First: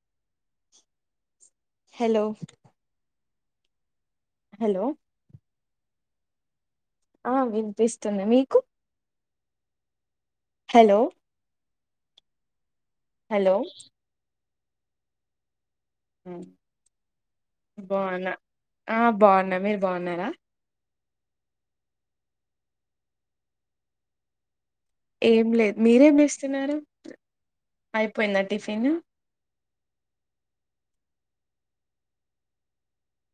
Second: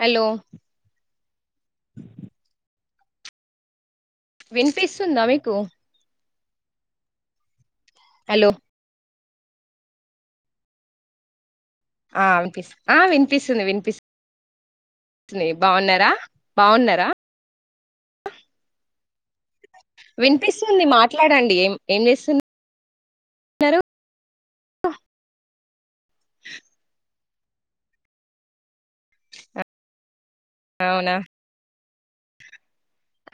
Hello hello hello వినిపిస్తుందా మీకు ఆ వినిపిస్తుంది హలో మీకు హలో ఆ హలో వినిపిస్తుంది వినిపిస్తు బాగున్నారా బాగున్నారా బాగున్నా ఆ బాగున్న మీరు బాగున్నారా వినిపిస్తుంది మాట్ మాట్లాడండి ఏం ఏం చేస్తాన్నారు ఏం లేదు మీరేం చేస్తున్నారు అయిపోయిందా టిఫిన్ అవునా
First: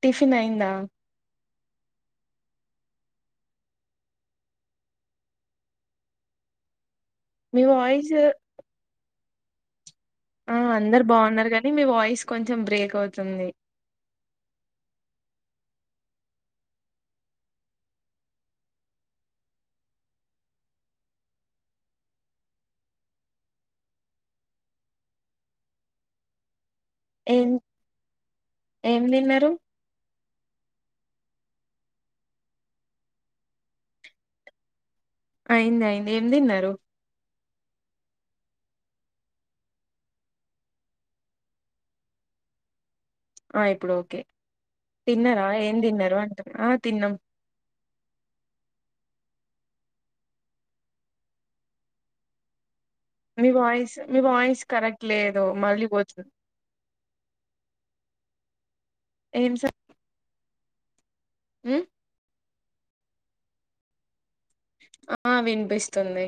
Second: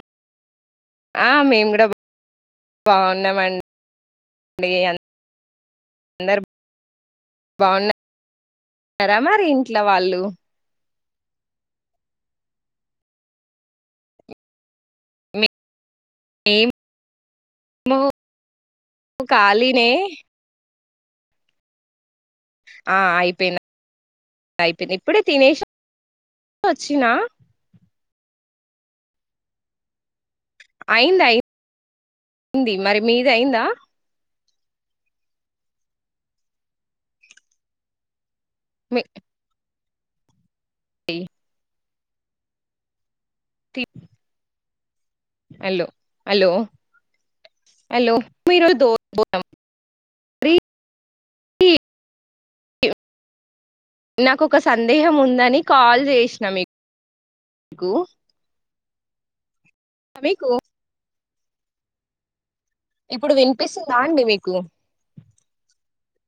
టిఫిన్ అయ్యిందా ఆ మేము బాగున్నామండి అగ [unintelligible] అందర్ మీ వాయిసు మరి ఇంట్లో వాళ్ళు అందరు బావున్నారు కానీ మీ వాయిస్ కొంచెం బ్రేక్ అవుతుంది ఏం లు ఖాళీనే ఆ అయిపోయింది అయిపోయింది ఇప్పుడే తినేసా వచ్చిన ఏమ్ తిన్నారు అయిందా యి అయింది మరి మీది అయిందా అయింది అయింది ఏం తిన్నారు మే ఏ ఆ ఇప్పుడు ఓకే తిన్నారా ఏం తిన్నారు హలోహలో అంటున్నా ఆ తిన్నాం హలో మీరు మీరు [unintelligible] రీ మీ వాయిస్ మీ నాకొక వాయిస్ కరెక్ట్ సందేహం లేదు ఉందని మళ్ళీ కాల్ పోతుంది చేసిన మీకు గూ ఏం సా మీకు మ్మ్ ఇప్పుడు వినిపిస్తుందా అండి మీకు ఆ వినిపిస్తుంది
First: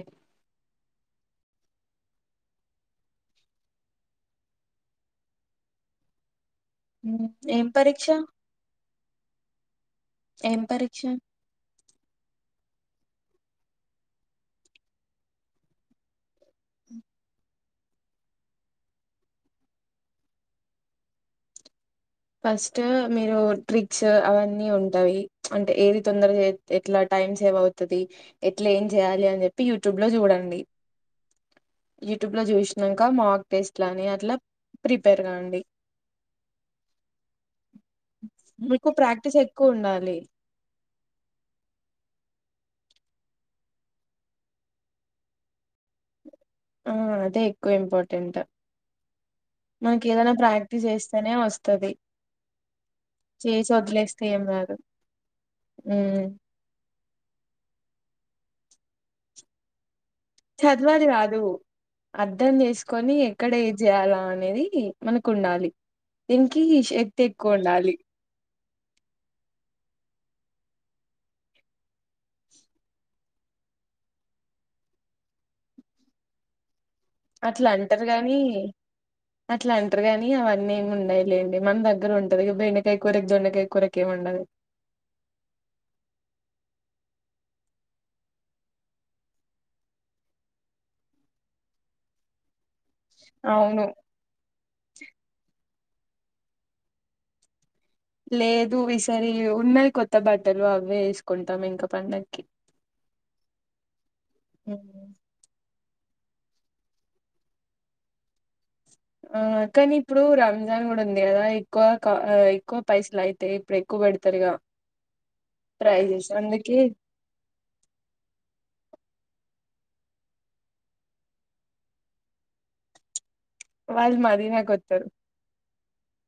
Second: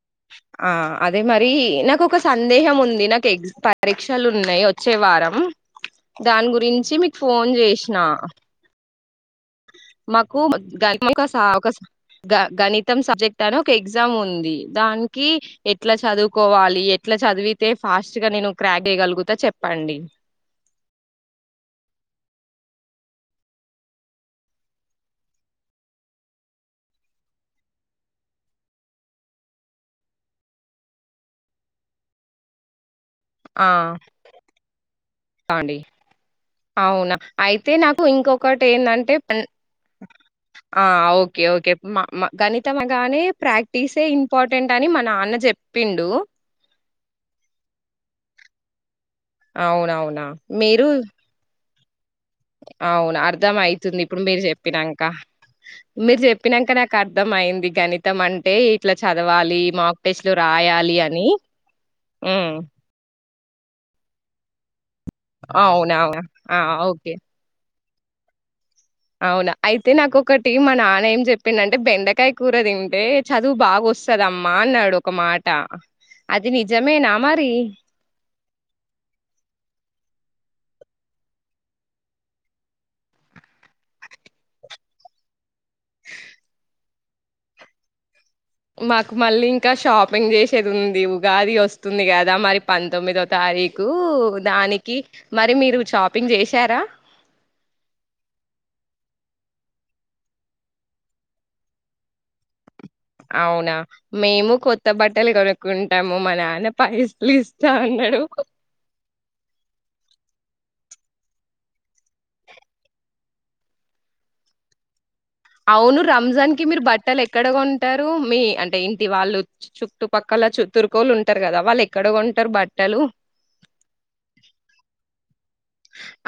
నాకు ఒక సందేహం ఉంది నాకు ఎగ్జ్ పరీక్షలు ఉన్నాయి వచ్చే వారం దాని గురించి మీకు ఉమ్ ఫోన్ ఏం చేసినా పరీక్ష మాకు ఒక ఏం గ పరీక్ష [unintelligible] గణిత సబ్జెక్ట్ అని ఒక ఎగ్జామ్ ఉంది దానికి ఎట్లా చదువుకోవాలి ఎట్లా చదివి అయితే ఫాస్ట్ గా నేను క్రాక్ చేయగలుగుత చెప్పండి ఫస్ట్ మీరు ట్రిక్స్ అవన్నీ ఉంటాయి అంటే ఏది తొందర ఎట్ల టైం సేవ్ అవుతుంది ఎట్లా ఏం చేయాలి అని చెప్పి యూట్యూబ్ లో చూడండి అ యట్యూబ్ లో జూసిన [unintelligible] మాక్ ఆ టేస్ట్ ని అట్లా ప్రిపేర్ కాండి అండి అవునా అయితే నాకు ఇంకొకటి మీకు ఏంటంటే ప్రాక్టీస్ ఎక్కువ ఉండాలి గణితం [unintelligible] ప్రాక్టీసే ఇంపార్టెంట్ అని మ నాన్న చెప్పిండు ఆ అదే ఎక్కువ ఇంపార్టెంట్ మనకి అవునవునా! ఏదన మీరు ప్రాక్టీస్ చేస్తేనే వస్తది అవును అర్ధం చేసి అయితుంది ఇప్పుడు వదిలేస్తే మీరు ఏం రాదు చెప్పినంక మీరు ఉమ్ చెప్పినంక నాకు అర్థం అయింది గణితం అంటే ఇట్లా చదవాలి మా చదవాలి కాదు అర్ధం హ్మ్. చేసుకొని ఎక్కడ ఏ చేయాల అనేది మనకు ఉండాలి అవునవును. ఆ! దినికి ఓకే. శక్తి ఎక్కువ ఉండాలి అవునా అయితే నాకొకటి మా నాన్న ఏం చెప్పిండు అంటే బెండకాయ కూర తింటే చదువు బాగ వస్తదమ్మా అన్నాడు ఒక మాట అది ని అట్ల అంటారు గాని అట్ల అంటరు గా అవన్నీ ఏమి ఉండయిలేండి మన దగ్గర ఉంటది బెండకాయ కూరకు దొండకాయ కూరక ఏమి ఉండదు మాకు మళ్ళీ ఇంక షాపింగ్ చేసేది ఉంది ఉగాది వస్తుంది కదా మ పంతొమ్మిదో అవును తారీకు దానికి మరి మీరు షాపింగ్ చేశార లేదు ఈ సరి ఉన్నాయి కొత్త బట్టలు అవే వేసుకుంటాం ఇంక పండక్కి అవునా మేము కొత్త బట్టలు కొను కుంటాము మా నాన్న పైసలు ఇస్తా అన్నాడు ఆ కానీ ఇప్పుడు రంజాన్ కూడ ఉంది కదా ఎక్కువ ఎక్కువ పైసలు అయితాయి ఇప్పుడు ఎకు పెడుతరిగా అవును రంజాన్ కి మీరు బట్టలు ఎక్కడ కొంటారు మీ అంటే ఇ ఇది వాళ్ళు చుట్టుపక్కల చు తరుకోళ్ళు ఉంటారు కదా వాళ్ళు ఎక్కడ కొంటారు బట్టలు [unintelligible]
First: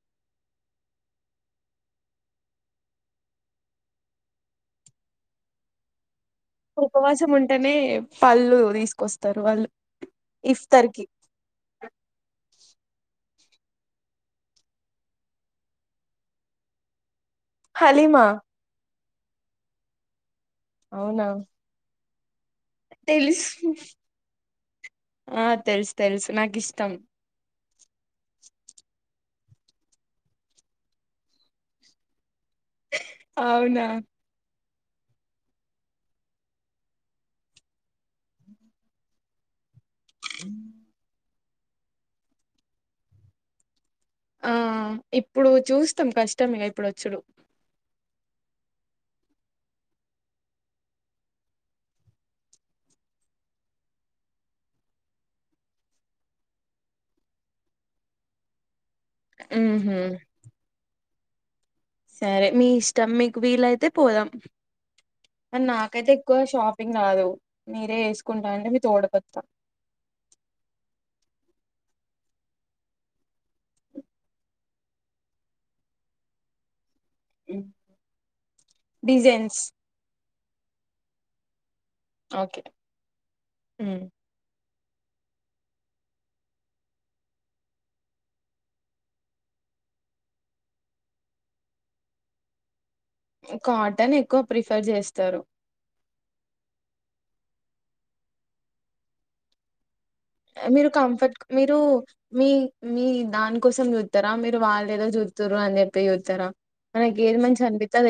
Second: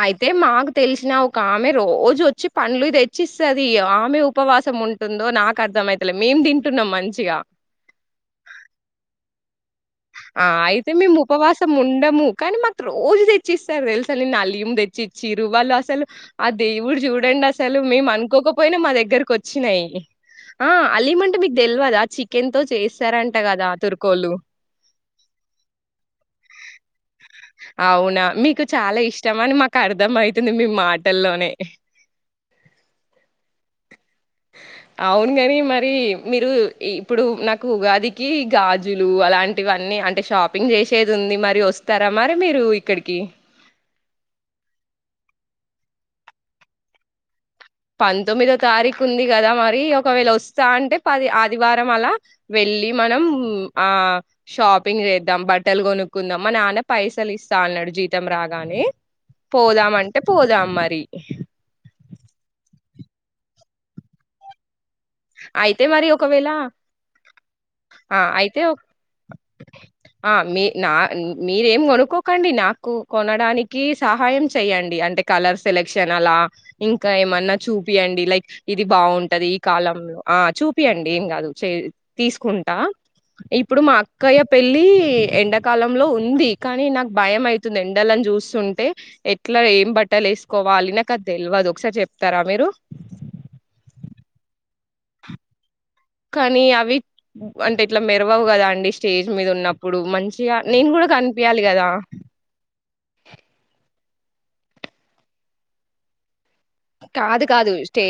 అయితే మాకు తెలిసిన ఒక ఆమె రోజు వచ్చి పండ్లు తెచ్చిస్తది ఆమె ఉపవాసం ఉ ఉంటుందో నాకు [unintelligible] తింటున్నాం ఉపవాసం మంచిగా ఉంటేనే పళ్ళు తీసుకొస్తారు వాళ్ళు ఆ ఇఫ్తార్ అయితే కి మేము ఉపవాసం ఉండము కానీ మాకు రోజు తెచ్చిస్తారు తెలుసా నిన్న అలిమ్ తెచ్చి ఇచ్చిర్రు వాళ్ళు అసలు ఆ దేవుడు చూ [unintelligible] అసలు మేము హలీమా అనుకోకపోయినా మా దగ్గరకొచ్చినాయి ఆ అవునా అలీమంటే మీకు తెల్వద చికెన్ తో చేస్తారంట తెలుసు కదా ఆ తుర్కోల్లు ఆ తెలుసు తెలుసు నాకిష్టం అవునా! మీకు చాల ఇష్టమని మాకు అర్ధం అయితుంది మీ మాటల్లోనే అవునా అవును గని మరి మీరు ఇప్పుడు నాకు ఉగదికి గాజులు అలాంటివ ని అంటే షాపింగ్ చేసేది ఉంది మరి వస్తార మరి మీరు ఇక్కడికి ఆ ఇప్పుడు చూస్తాం కష్టం ఇగ ఇప్పుడు వచ్చుడు పంతొమ్మిదో తారీఖు ఉంది కదా మరి ఒకవేళ వొస్తా అంటే పది ఆదివారం అలా వెళ్ మనం ఆ షాపింగ్ చేద్దాం బట్టలు కొనుక్కుందాం మా నాన్న పైసలిస్త అన్నడు జీతం రాగానే పోదామ్ ఉహు అంటే పోదాం మరి సరే మీ ఇష్టం మీక్ వీలయితే పోదాం [unintelligible] ఆ మరి నాకైతే ఎక్కువ ఒకవేళ షాపింగ్ రాదు మీరే ఆ చేసుకుంటా అయితే అంటే మీ తోడుకొత్తా ఆ మీ నా ఉ మీరేం కొనుక్కోకండి నాకు కొనడానికి సహాయం చెయ్యండి అంటే కలర్ సెలెక్షన్ అలా ఇంకా ఏమన్నా చూపియండి లైక్ ఇది బాగుంటది ఈ డిజైన్స్ కాలంలో ఆ చూపియండి ఏం గాదు చే ఓకే తీసుకుంటా ఇప్పుడు మా ఉమ్. అక్కయ్య పెళ్ళి ఎండాకాలంలో ఉంది కానీ నాకు భయం అయితుంది ఎండలన్ చూస్తుంటే ఎట్లా ఏం బట్టల్ వేసుకోవాలి నాకు అది తెల్వదు ఒకసారి చెప్తారా మీరు కాటన్ ఎక్కువ ప్రిఫర్ చేస్తరు కానీ అవి అంటే ఇట్లా మెరవవు గదా అండి స్టేజ్ మీద ఉన్నప్ మీరు కంఫర్ట్ మీరు మీ మీ దాన్ కోసం చూత్ స్తారా మీరు వాళ్ళేదో చూత్తుర్రు అని చెప్పి చూత్తారా కాదు కాదు స్టే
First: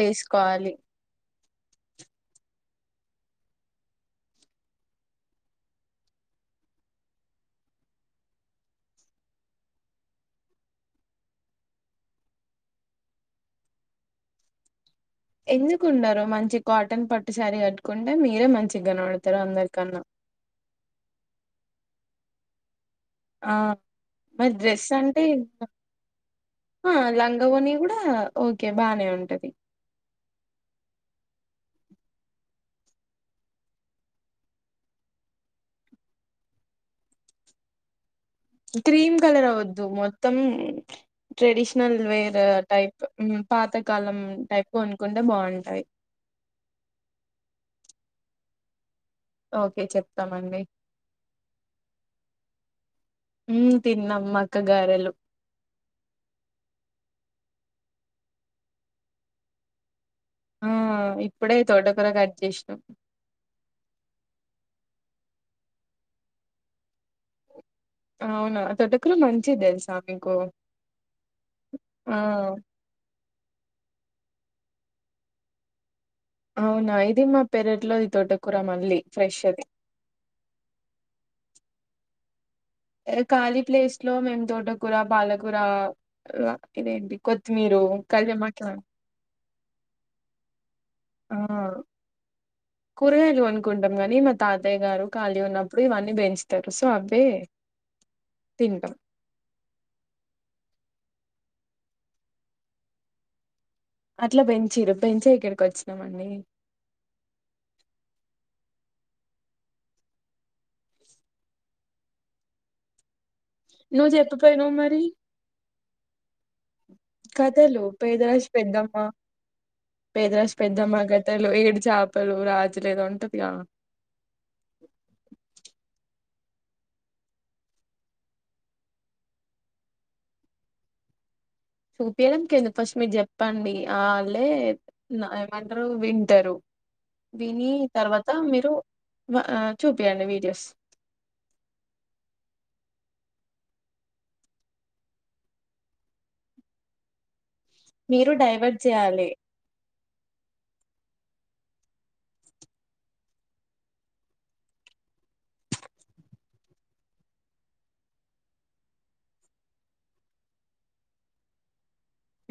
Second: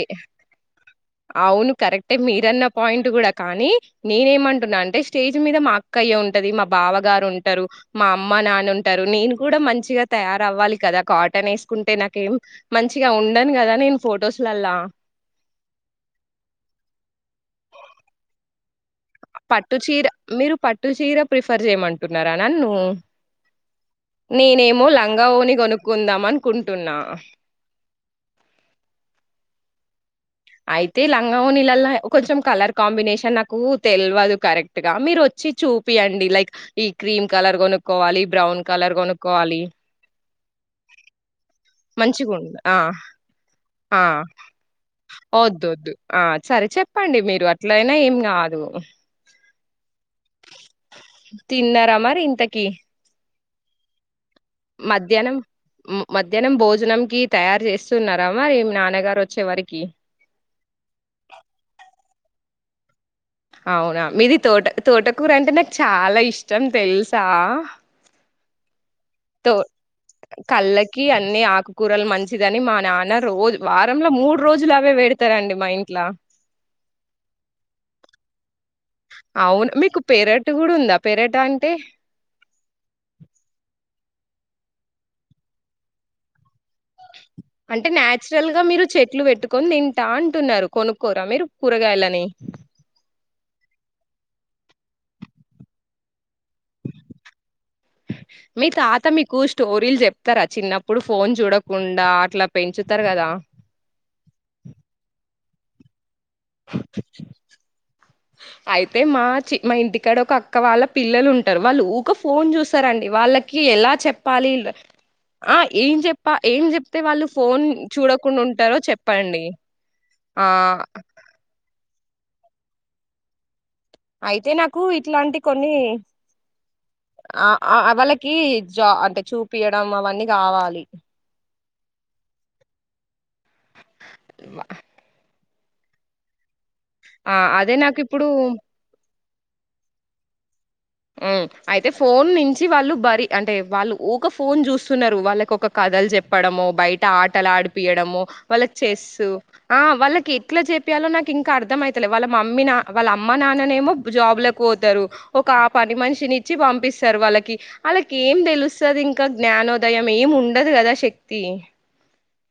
అవును కరక్టే మీరు అన్న పాయింట్ కూడా కానీ నేనేమంటున్నా అంటే స్టేజ్ మీద మా అక్కయ్య ఉంటది మా బావ గారు ఉంటరు మా అమ్మ నాన్న ఉంటరు నేను కూడా మంచిగా తయారవ్వాలి కదా కాటన్ వేసుకుంటే నాకేం మంచిగా ఉండన్ గదా నేన్ ఫొటోస్ లాల్ల ఎందుకుండరు మంచి కాటన్ పట్టు శారీ కట్టుకుంటే మీరే మంచిగ కనపడతారు పట్టు అందరికన్నా చీర మీరు పట్టు చీర ప్రిఫర్ చేయమంటున్నారా నన్ను ఆ మరి నేనేమో డ్రెస్ అంటే లంగా ఓని కొనుక్కుందామ ఆ లంగవొని కూడా ఓకే బానే ఉంటది అయితే లంగావొనీలళ్ల కొంచెం కలర్ కాంబినేషన్ నాకు తెల్వదు కరెక్ట్ గా మీరు వచ్ వచ్చి చూపియండి లైక్ ఈ క్రీమ్ కలర్ కొనుక్కోవాలి బ్రౌన్ కలర్ క్రీమ్ కలర్ కొనుక్కోవాలి వద్దు మొత్తం ట్రెడిషనల్ వేర్ మంచిగుండు ఆ టైప్ పాతకాలం టైప్ కొనుక్కుం వద్దొ వద్దు ఆ సరే చెప్పండి మీరు అట్లయినా ఏం కాదు ఓకే చెప్ తిన్నార మరి ఇంతకి ఉ తిన్నాం మాక్ మధ్యాహ్నం మధ్యాహ్నం భోజనం కి తయార్ చేస్తున్నారా మరి నాన్నగారు వచ్చే వారికి చేసిన అవునా మీది తోట తోటకూరంటే నాక్ చాలా ఇష్టం తెలుసా అవునా తోటక్ తో కళ్ళకి అన్ని ఆకుకూరలు ఆ మంచిదని మా నాన్న రోజు వాత్ వారంల మూడు రోజులు అవే పెడతారండి మా ఇంట్ల అవునా ఇది మా పెరట్లోది తొటకూర మళ్ళీ ఫ్రెష్ ది ఎటంటే ఇట్లో మేం తోటకూర పాలకూర ర ఇదేంటి కొత్తిమీరు కళ్యామాట్ల కొ తింటా అంటున్నారు కొనుక్కోర ఆ మీరు కూరగాయలని కూరగాయలు కొనుక్కుంటాం గాని మా తాతయ్య గారు ఖాళీ ఉన్నప్పుడు ఇవన్నీ పెంచ్ మీ తింటాం తాత మీకు స్టోరీలు చెప్తారా చిన్నప్ ఇప్పుడు ఫోన్ చూడకుండా అట్లా పెంచుతారు కదా అట్లా పెంచిర్రు పెంచే ఇక్కడికి వచ్చినాం [inaudible] అయితే మా చి మా ఇంటికాడ ఒక అక్క వాళ్ళ పిల్లలు ఉంటారు వాళ్ళు ఊకె ఫోన్ చూస్తారండి వాళ్ళ కి ఎలా నువ్వు చెప్పాలి ల చెప్పపోయినావు మరి ఆ ఏం చెప్ప ఏం చెప్తే వాళ్ళు ఫోన్ కథలు పేదరాశి చూడకుండుంటారో పెద్దమ్మ చెప్పండి ఆ పేదరాశి పెద్దమ్మ కథలు ఏడు చాపలు రాజు ఏదో ఉంటదిగా అయితే నాకు ఇట్లాంటి కొన్ని ఆ ఆ వాళ్ళకి జా అంటే చూపియడం అవన్నీ కావాలి సుపిలంకందు ఫస్ట్ మీరు చెప్పండి ఆళ్ళే నా అందరు వింటారు ఆ విని అదే నాకు ఇప్పుడు తర్వాత మీరు వ ఆ చూపండి వీడియోస్ ఆ అయితే ఫోన్ నుంచి వాళ్ళు బరి అంటే వాళ్ళు ఊక ఫోన్ చూస్తున్నారు వాళ్ళకి ఒక క థల్ చెప్పడమో బయట ఆటలు ఆడిపియడమో మీరు వాళ్ళ డైవర్ట్ చెస్ చేయాలి ఆ వాళ్ళ కి ఎట్లా చెప్పియాలో నాకింకా అర్థం అయితలే వాళ్ళ మమ్మీ నా వాళ్ళ అమ్మ నాన్ననేమో జాబ్ లక్ పోతారు ఒక పని మనిషిని ఇచ్చి పంపిస్తారు వాళ్ళకి ఆళ్ళకి ఏం తెలుస్తుంది ఇంకా జ్ఞానోదయం ఏం ఉండద దు కదాశక్తి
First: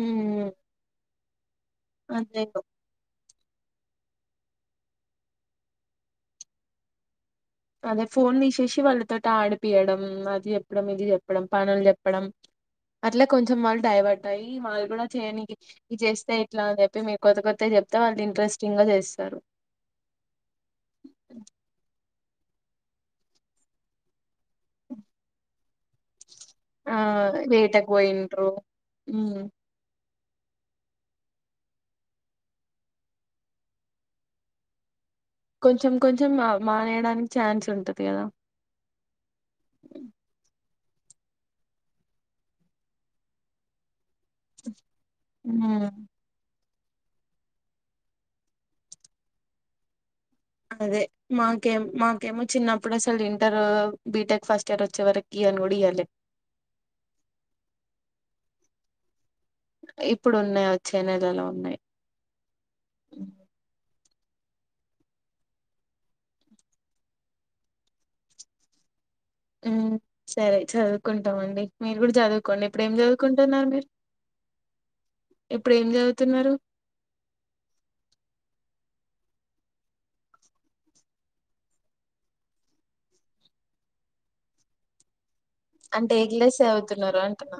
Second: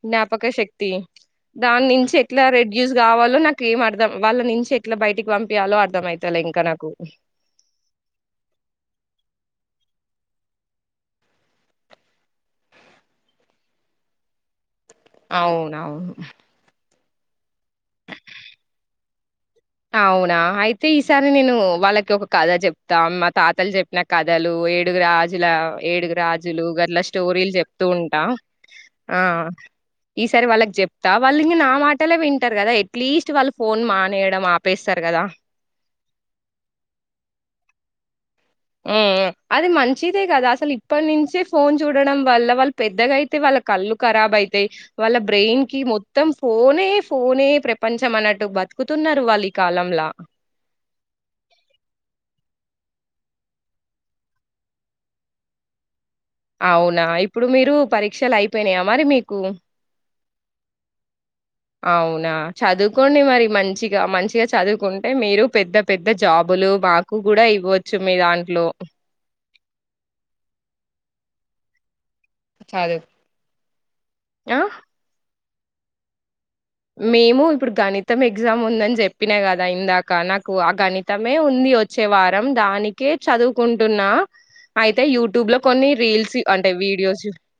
జ్ఞాపక శక్తి దా నించి ఎట్లా అదేను రెడ్యూస్ కావాలో నాకేం అర్ దం వాళ్ళ నుంచి ఎట్లా బయటికి పంపియాలో అర్థం అయితలే ఇంకా నాకు అదే ఫోన్ తీసేసి వాళ్ళతోటి ఆడిపియడం అది చెప్పడం ఇది చెప్పడం పనులు చెప్పడం అట్లే కొంచెం వాళ్ళు డైవర్ట్ అయ్యి వాల్ కూడా చేయనికి అవునవును. ఇది చేస్తే ఇట్లా అని చెప్పి మీ కొత్త కొత్త చెప్తే వాళ్ళు ఇంట్రెస్టింగ్ గా చేస్తారు అవునా అయితే ఈసారి నేను వాళ్ళకి ఒక కథ చెప్తాం మా తాతల్ చెప్పిన కథలు ఏడుగు రాజుల ఏడుగు రాజులు ఆ గట్ల స్టోరీల్ చెప్తూ వేటకు ఉంటా పోయింట్రు ఆ ఉమ్ ఈసారి వాళ్ళకి చెప్తా వాళ్ళు ఇంక నా మాటలే వింటారు కదా ఎట్లీస్ట్ వాళ్ళు ఫోన్ మానేయడం ఆ పేస్తారు కదా కొంచెం కొంచెం మా మానేయడానికి ఛాన్స్ ఉంటది కదా హ్మ్ హ్మ అది మంచిదే కదా అసల ఇ ప్పట్నించే ఫోన్ చూడడం వల్ల వాళ్ళు పెద్దగా అయితే వాళ్ళ కళ్ళు కరాబ్ అయితాయి వాళ్ళ బ్రెయిన్ కి ఉమ్ మొత్తం ఫో నే ఫోనే ప్రపంచం అన్నట్టు బతుకుతున్నారు వాళ్ళు ఈ కాలంలా అదే మాకేం మాకేమో చిన్నప్పుడు అసలు ఇంటర్ బిటెక్ ఫస్ట్ ఇయర్ వచ్చే వరకి ఇయాన్ గుడా ఇయ్యలే అవునా ఇప్పుడు మీరు పరీక్షలు అయిపోయినాయా మరి మీ కు ఇప్పుడు ఉన్నాయి వచ్చే నెలలో ఉన్నాయి అవునా చదుకోండి మరి మంచి ఈగా మంచిగా చదువుకుంటే మీరు పెద్ద పెద్ద జాబులు మాకు కూడా ఇవ్వచ్చు మీ దాంట్లో హ్మ్ సరే చదువుకుంటామండి మిర్గుడ చదువుకోండి ఇప్పుడు ఏం చదువు చదువుకుంటున్నారు మీర్ ఆ ఇప్పుడు ఏం చదువుతున్నారు మేము ఇప్పుడు గణితం ఎగ్జామ్ ఉందని చెప్పినా కదా ఇందాక నాకు ఆ గణితమే ఉంద్ కి వచ్చే వారం దానికే చదువుకుంటున్న అయితే యూ ట్యూబ్ లో కొన్ని అంటే ఏ రీల్స్ క్లాస్ అంటే చదువుతున్నారు వీడియోస్ అంటున్నా?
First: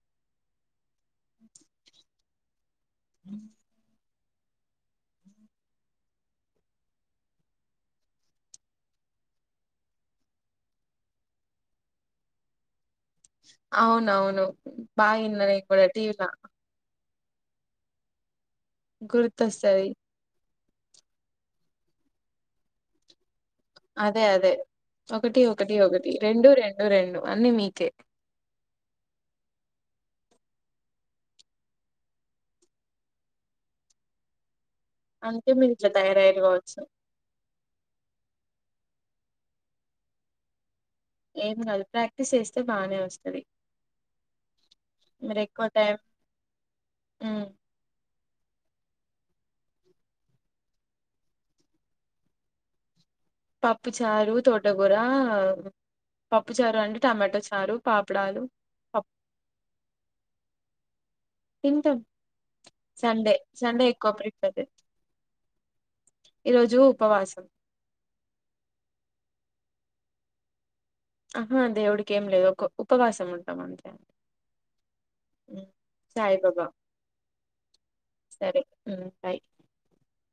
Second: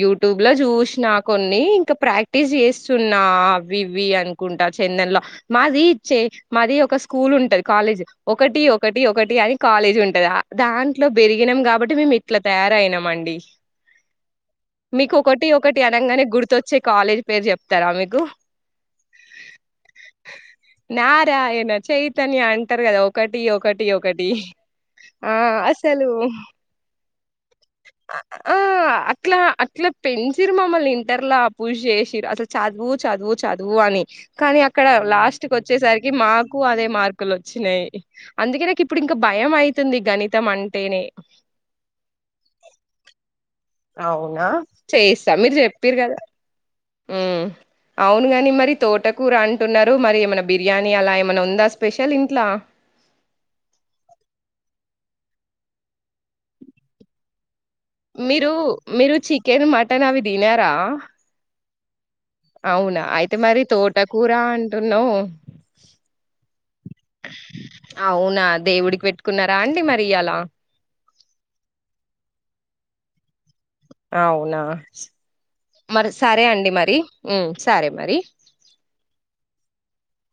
యూట్ ట్యూబ్ లో చూసిన కొన్ని ఇంకా ప్రాక్టీస్ సున్నా ఆవి ఇవి అన్ కుంట చెందన్ లో మాది ఇచ్చే మాది ఒక స్కూల్ ఉంటది కాలేజ్ ఒకటి ఒకటి ఒకటి కానీ కాలేజ్ ఉంటంది దాంట్లో పెరిగినం కాబట్టి మేము ఇట్లా తయారయినాం మండి అవునవును. బా మీకు ఇన్నా ఒకటి నేను ఒకటి గూడా టీవీల అనగానే గుర్తొచ్చే కాలేజ పేరు చెప్తారా మీకు గుర్తొస్తంది నారాయణ చైతన్య అంటారు కదా ఒకటి ఒకటి అదే ఒకటి అదే ఆ ఒకటి ఒకటి ఒకటి అసలు రెండు రెండు రెండు అన్ని మీకే ఆ అట్లా అట్లా పెంచిరు మమ్మల్ని ఇంటర్ల పుష్ చేసిరు అసలు చదువు చదువు చదువు అని కానీ అక్కడ అందుకే లాస్ట్కు మీరు ఇట్లా వచ్చేసరికి తయారయ్యారు మాకు కావచ్చు. అదే మార్కులు వచ్చినాయి అందుకే నాకు ఇప్పుడు ఇంకా భయం అవుతుంది గణితం అంటే ఏం కాదు ప్రాక్టీస్ చేస్తే బానే వస్తంది అవునా చేయిస్తా మీరు ఎక్కువ చెప్పిరు టైం కదా హ్మ్ అవును కాన్ మరి తోటకూర అంటున్నారు మరి ఏమైనా బిర్యానీ అలా ఏమైన్నా ఉందా స్పెషల్ ఇంట్లా పప్పు చారు తోటకూర పప్పు చారు అంటే టమాటా చారు పాపడాలు మీరు పప్ మీరు చికెన్ మటన్ అవి తినారా తింటం అవునా అయితే మరి తోటకూర ప్రిఫర్ అంటున్నావు ఈ రోజు ఉపవాసం అవునా దేవుడికి పెట్ కున్నారా అండి మరి ఇలా ఆహా దేవుడికి ఏం లేదు ఒక ఉపవాసం ఉంటుంది అవునా ఉమ్. మరి సరే సాయిబాబా అండి మరి సరే మరి సరే బాయ్